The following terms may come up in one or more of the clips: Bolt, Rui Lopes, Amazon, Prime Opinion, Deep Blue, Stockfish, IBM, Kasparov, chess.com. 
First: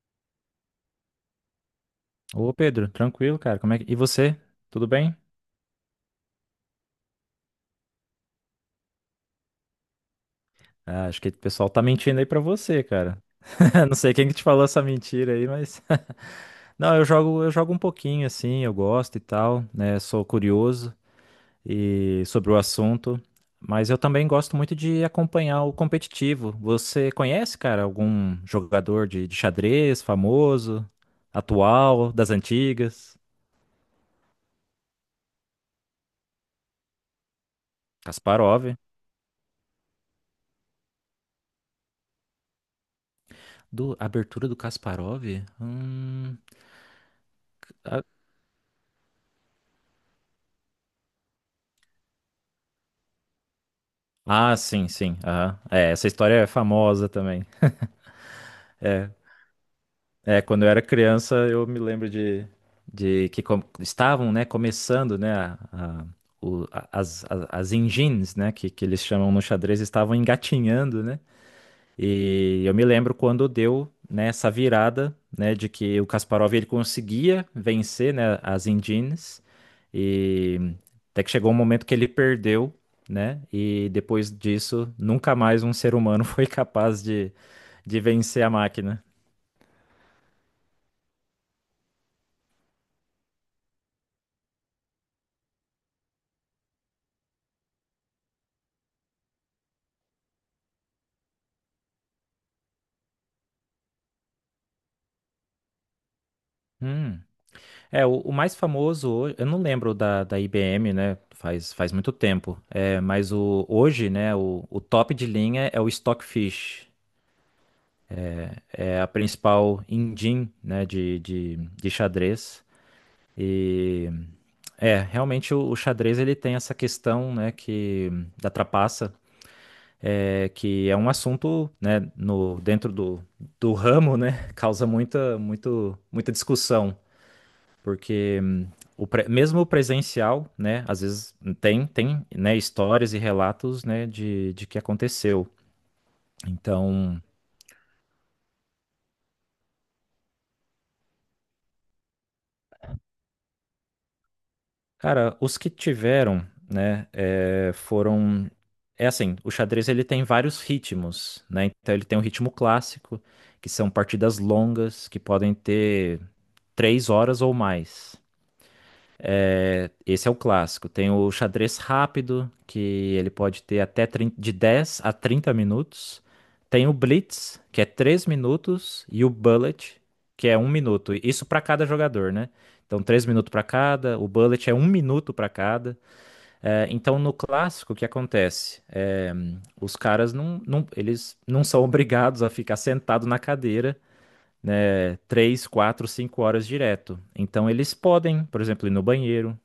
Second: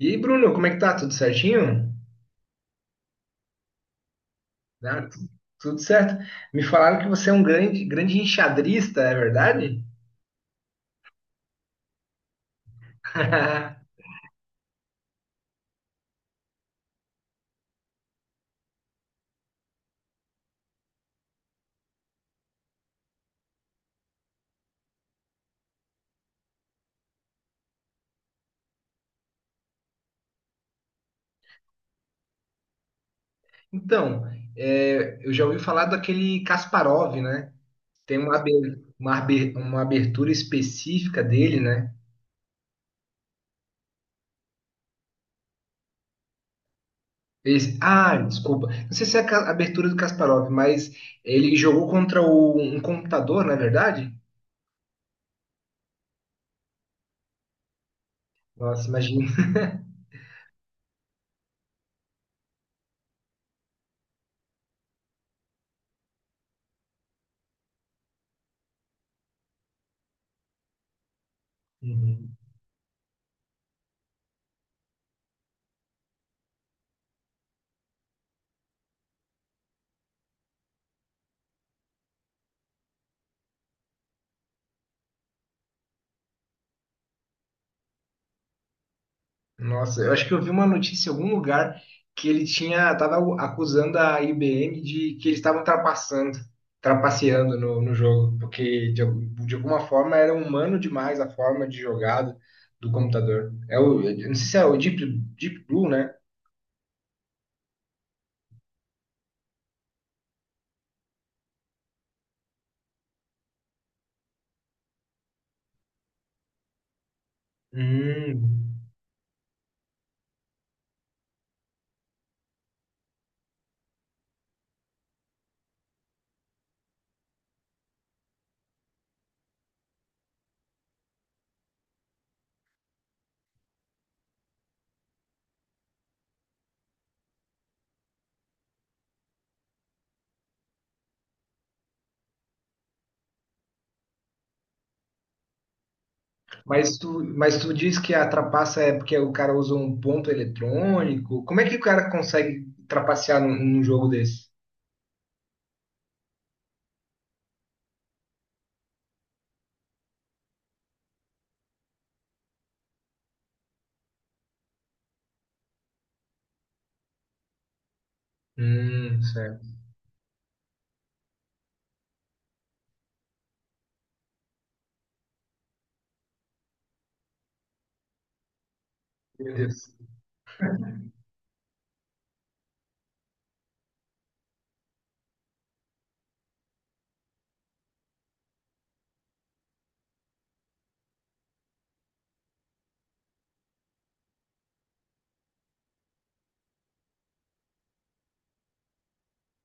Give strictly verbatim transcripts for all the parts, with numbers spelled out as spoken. E Bruno, como é que tá? Tudo certinho? Ô Pedro, tranquilo, cara. Como é que... E você? Tudo Ah, bem? tu- Tudo certo. Me falaram que você é um grande, grande enxadrista, é verdade? Ah, acho que o pessoal tá mentindo aí pra você, cara. Não sei quem que te falou essa mentira aí, mas não, eu jogo, eu jogo um pouquinho assim, eu gosto e tal, né? Sou curioso e sobre o assunto, mas eu também gosto muito de acompanhar o competitivo. Você conhece, cara, algum jogador de, de xadrez famoso, atual, das antigas? Então, é, eu já ouvi falar daquele Kasparov, né? Tem uma, abe- Kasparov. uma abe- uma abertura específica dele, né? Do abertura do Kasparov? Hum, Esse- ah, desculpa. Não sei se é a ca- abertura do Kasparov, mas ele jogou contra o- um computador, não é verdade? Ah, sim, sim. Aham. É, essa história é famosa também. Nossa, É, imagina. é, quando eu era criança, eu me lembro de, de que com- estavam, né, começando, né, a- a- o- a- as, as, as engines, né, que, que eles chamam no xadrez, estavam engatinhando, né? E eu me lembro quando deu, né, essa virada, né, de que o Kasparov ele conseguia vencer, né, as Indians e até que chegou um momento que ele perdeu, né, e depois disso nunca mais um ser humano foi capaz de, de vencer a máquina. Nossa, eu acho que eu vi uma notícia em algum lugar que ele tinha, tava acusando a I B M de que eles estavam trapaçando, trapaceando no, no jogo, porque de, al- de alguma forma era humano demais a forma de jogada do computador. É o, eu não sei se é o Deep, Deep Blue, né? Hum. É, o, o mais famoso, ho- eu não lembro da, da I B M, né? Faz, faz muito tempo. É, mas o, hoje, né, o, o top de linha é o Stockfish, Hum. é a principal engine, né, de, de, de xadrez. E é, realmente o, o xadrez ele tem essa questão, né, que da trapaça, é, que é um assunto, né, no, dentro do, do ramo, né, causa muita, muito, muita discussão, porque hum, o pre- mesmo o presencial, né, às vezes tem, tem, né, histórias e relatos, né, de, de que aconteceu. Mas Então, tu, mas tu diz que a trapaça é porque o cara usa um ponto eletrônico. Como é que o cara consegue trapacear num, num jogo desse? cara, os que tiveram, né, é, foram. É assim, o xadrez ele tem vários ritmos, né? Então ele tem um ritmo clássico, que são partidas longas, que podem ter três horas ou mais. Hum, certo. É, esse é o clássico. Tem o xadrez rápido, que ele pode ter até trinta de dez a trinta minutos. Tem o blitz, que é três minutos, e o Meu Deus. bullet, que é um minuto. Isso para cada jogador, né? Então, três minutos para cada, o bullet é um minuto para cada. É, então, no clássico, o que acontece? É, os caras não, não- eles não são obrigados a ficar sentado na cadeira, né, três, quatro, cinco horas direto. Então, eles podem, por exemplo, ir no banheiro,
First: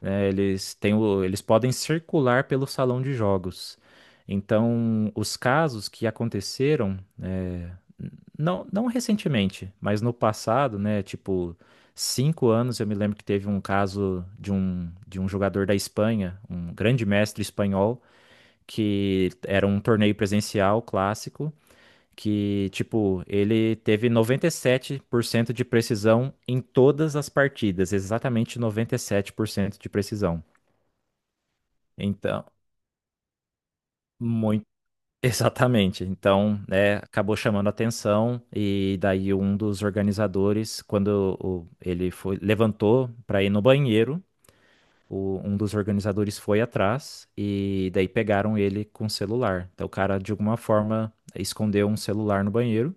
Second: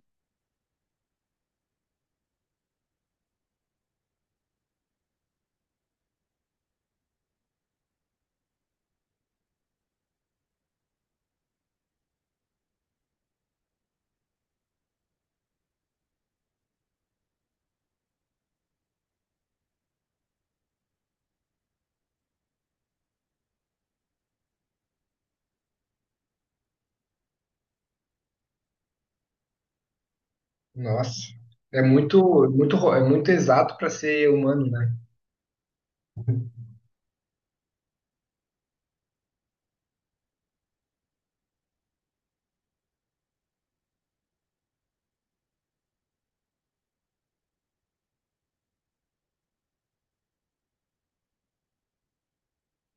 né, eles têm o- eles podem circular pelo salão de jogos. Então, os casos que aconteceram é. Não, não recentemente, mas no passado, né? Tipo, cinco anos eu me lembro que teve um caso de um, de um jogador da Espanha, um grande mestre espanhol, que era um torneio presencial clássico, que, tipo, ele teve noventa e sete por cento de precisão em todas as partidas, exatamente noventa e sete por cento de precisão. Nossa, é muito, Então. muito, ro- é muito exato para ser humano, né? Exatamente. Então, né, acabou chamando a atenção e daí um dos organizadores, quando o- ele foi, levantou para ir no banheiro, o- um dos organizadores foi atrás e daí pegaram ele com o celular. Então, o cara, de alguma forma, escondeu um celular no banheiro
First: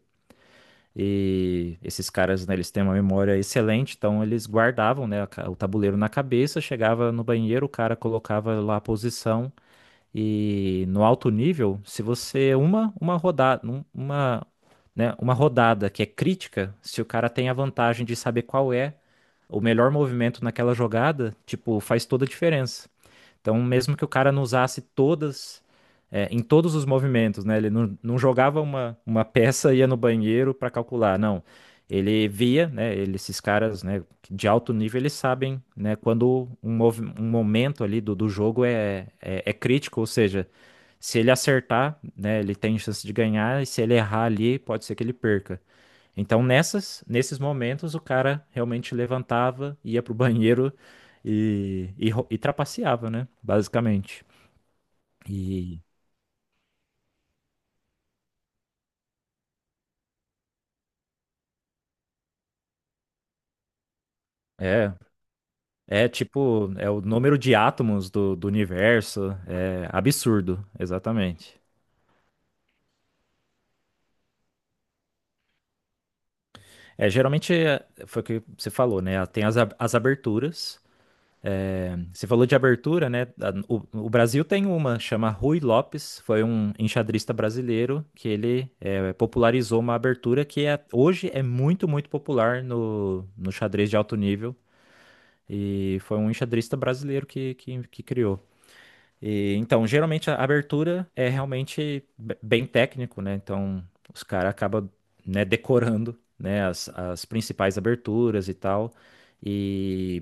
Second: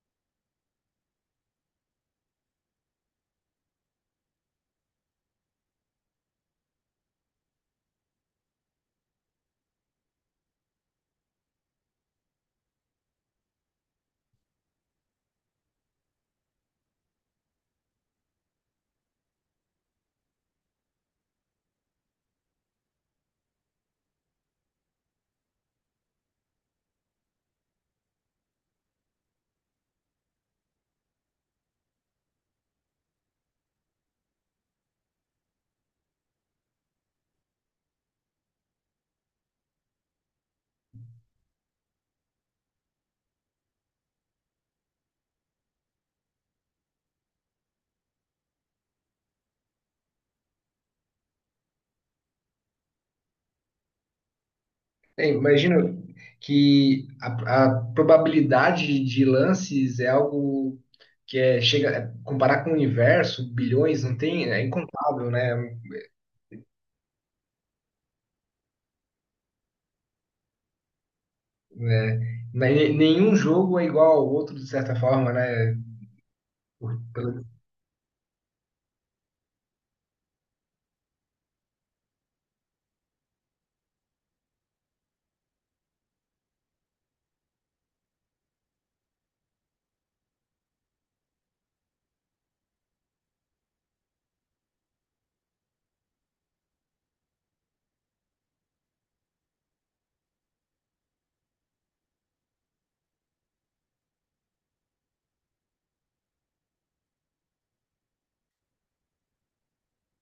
e esses caras, né, eles têm uma memória excelente, então eles guardavam, né, a ca- o tabuleiro na cabeça, chegava no banheiro, o cara colocava lá a posição e no alto nível, se você uma uma rodada, um- uma, né, uma rodada que é crítica, se o cara tem a vantagem de saber qual é o melhor movimento naquela jogada, tipo, faz toda a diferença. Então, mesmo que o cara não usasse todas, é, em todos os movimentos, né? Ele não, não jogava uma, uma peça, ia no banheiro para calcular, não. Ele via, né? Ele- esses caras, né, de alto nível, eles sabem, né, quando um, movi- um momento ali do, do jogo é, é, é crítico, ou seja, se ele acertar, né, ele tem chance de ganhar, e se ele errar ali, pode ser que ele perca. Então, nessas, nesses momentos, o cara realmente levantava, ia pro banheiro e, e, ro- e trapaceava, né? Basicamente. É, E imagino que a, a probabilidade de lances é algo que é, chega, é, comparar com o universo, bilhões, não tem, é é, incontável, né? é tipo, é o número de átomos do, do universo, é absurdo, exatamente. É, ne- nenhum jogo é igual ao outro, de certa forma, né? Por- É, pelo- geralmente é, foi o que você falou, né? Tem as, ab- as aberturas. É, você falou de abertura, né? A- O, o Brasil tem uma, chama Rui Lopes, foi um enxadrista brasileiro que ele é, popularizou uma abertura que é- hoje é muito, muito popular no, no xadrez de alto nível. E foi um enxadrista brasileiro que, que, que criou. E, então, geralmente a abertura é realmente be- bem técnico, né? Então, os caras acabam, né, decorando, né, as, as principais aberturas e tal. E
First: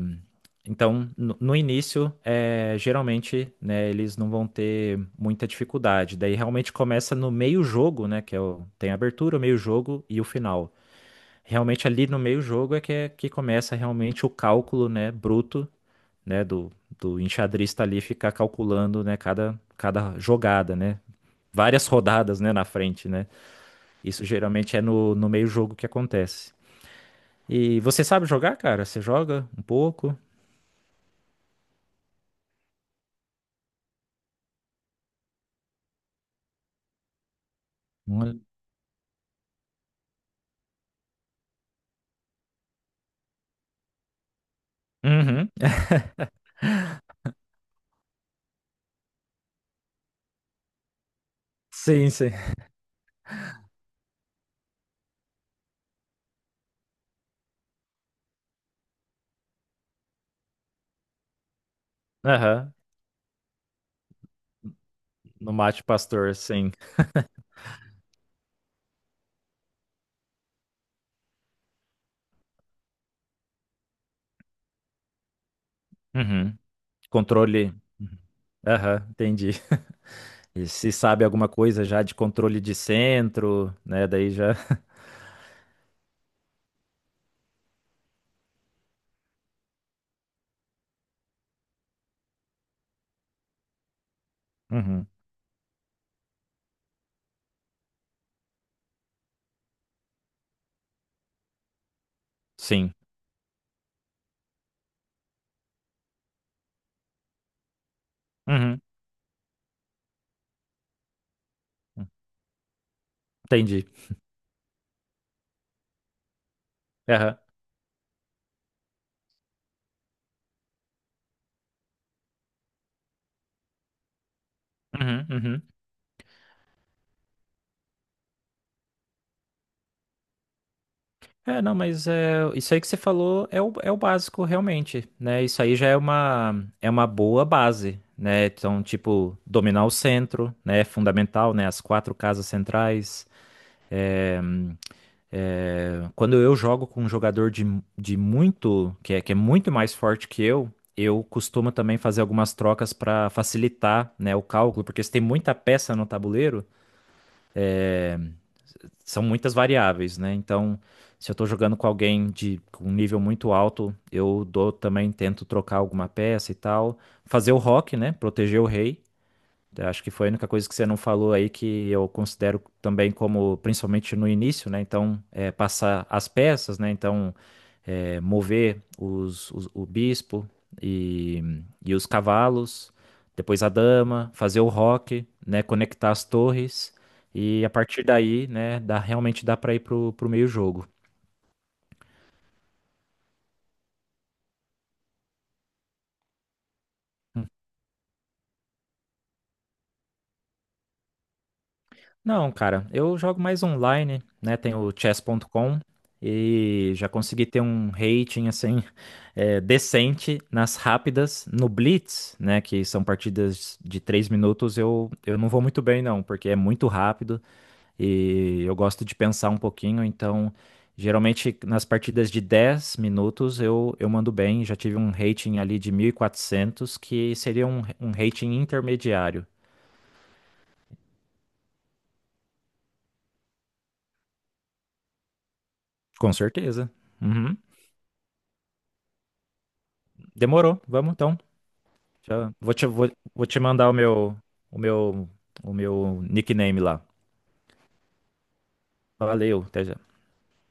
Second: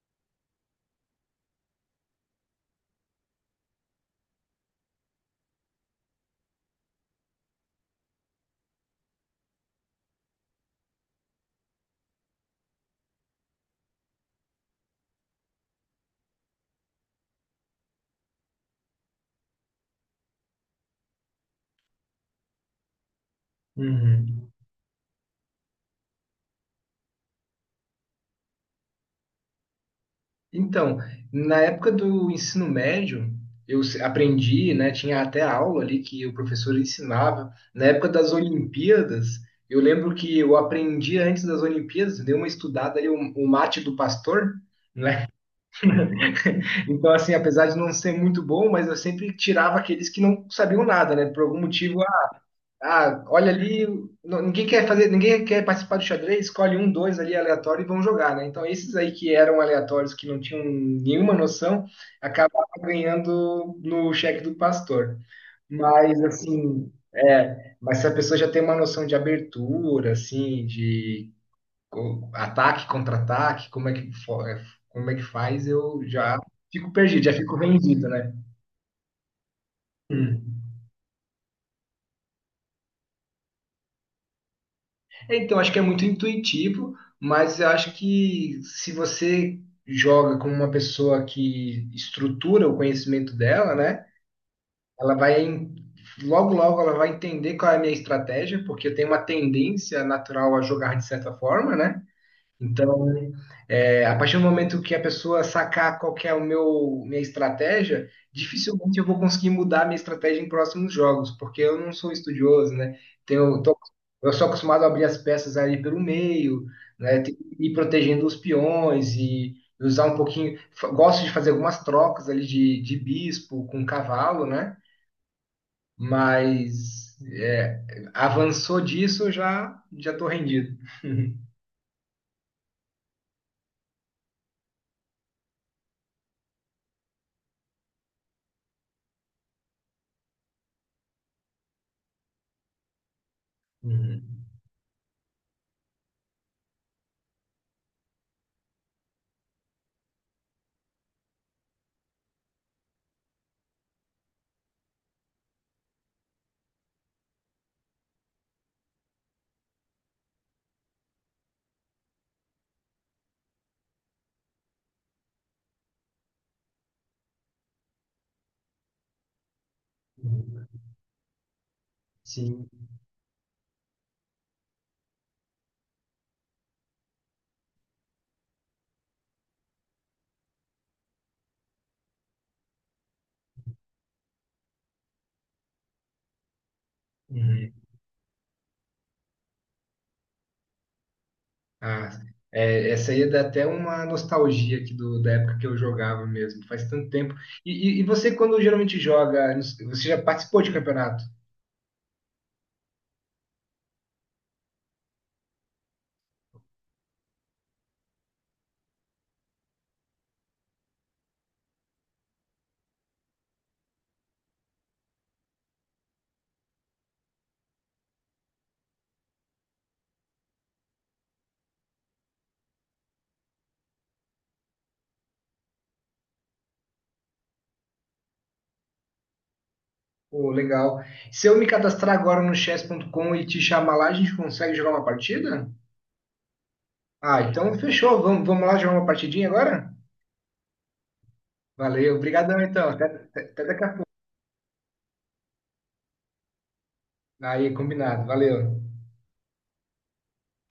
então, no, no início, é, geralmente, né, eles não vão ter muita dificuldade. Daí realmente começa no meio jogo, né, que é o, tem a abertura, o meio jogo e o final. Realmente ali no meio jogo é que, é que começa realmente o cálculo, né, bruto né, do, do enxadrista ali ficar calculando, né, cada, cada jogada, né, várias rodadas, né, na frente, né. Isso Uhum. geralmente é no, no meio jogo que acontece. E você sabe jogar, cara? Você joga um pouco? Então, na época do ensino médio, eu se- aprendi, né, tinha até aula ali que o professor ensinava. Na época das Olha. Olimpíadas, eu lembro que eu aprendi antes das Olimpíadas, dei uma estudada ali, o o mate do pastor, né? Uhum. Então, assim, apesar de não ser muito bom, mas eu sempre tirava aqueles que não sabiam nada, né? Por algum motivo Sim, sim. ah, olha ali, n- ninguém quer fazer, ninguém quer participar do xadrez, escolhe um, dois ali aleatório e vão jogar, né? Então esses aí que eram aleatórios, que não tinham nenhuma noção, acabavam Aham. ganhando no cheque do pastor. No Mate Mas Pastor, sim. assim, é, mas se a pessoa já tem uma noção de abertura, assim, de co- ataque, contra-ataque, como é que fo- é, como é que faz, eu já Uhum. fico perdido, já fico Controle. vendido, né? Aham, entendi. E Hum. se sabe alguma coisa já de controle de centro, né? Daí já. É, então, acho que é muito intuitivo, mas eu acho que se você joga com uma pessoa que estrutura o conhecimento dela, né? Uhum. Ela vai em- Logo logo ela vai entender qual é a minha estratégia, porque eu tenho uma tendência natural a jogar de certa forma, né? Sim. Então, é, a partir do momento que a pessoa sacar qual que é o meu minha estratégia, Uhum. dificilmente eu vou conseguir mudar a minha estratégia em próximos jogos, porque eu não sou estudioso, né? Tenho, tô- Entendi. eu sou acostumado a abrir as peças ali pelo meio, né? Tem Aham. que ir protegendo os peões e usar um pouquinho. fa- Gosto de fazer algumas trocas ali de, de bispo com cavalo, né? Uhum, uhum. Mas é, avançou disso, eu já já estou rendido. É, não, mas é, isso aí que você falou é o, é o básico realmente, né? Isso aí já é uma, é uma boa base, né? Então, tipo, dominar o centro, né? É fundamental, né? As quatro casas centrais. É, Uhum. é, quando eu jogo com um jogador de, de muito, que é, que é muito mais forte que eu, eu costumo também fazer algumas trocas para facilitar, né, o cálculo, porque se tem muita peça no tabuleiro são muitas variáveis, né? Então, se eu tô jogando com alguém de com um nível muito alto, eu dou também, tento trocar alguma peça e tal. Fazer o rock, né? Proteger o rei. Eu acho que foi a única Uhum. coisa que você não falou aí que eu considero Sim. também como, principalmente no início, né? Então, é, passar as peças, né? Então, é, mover os, os- o bispo e, e os cavalos, depois a dama, fazer o rock, né, conectar as torres e a Uhum. partir daí, né, dá, realmente dá para ir pro, pro meio jogo. Ah, é, essa aí dá até uma nostalgia aqui do, da época que eu jogava mesmo, faz tanto tempo. E, e, e você, quando geralmente joga, você já participou de campeonato? Não, cara, eu jogo mais online, né, tem o chess ponto com e já consegui ter um rating assim é, decente nas rápidas, no Blitz, né, que são partidas de três minutos, eu, eu não vou muito bem não, porque é muito rápido E eu gosto de pensar um pouquinho, então geralmente nas partidas de dez minutos eu, eu mando bem. Já tive um rating ali de mil e quatrocentos que seria um, um rating intermediário. Pô, legal. Se eu me cadastrar agora no chess. Ponto Com e te chamar lá, a gente consegue jogar uma partida? Com certeza. Ah, Uhum. então fechou. Vamos, vamos lá jogar uma partidinha agora? Demorou. Vamos então. Valeu, Já- obrigadão vou te, então. Até, vou, até vou te até daqui mandar a o pouco. meu, o meu, o meu nickname lá. Aí, combinado. Valeu. Valeu. Até, já.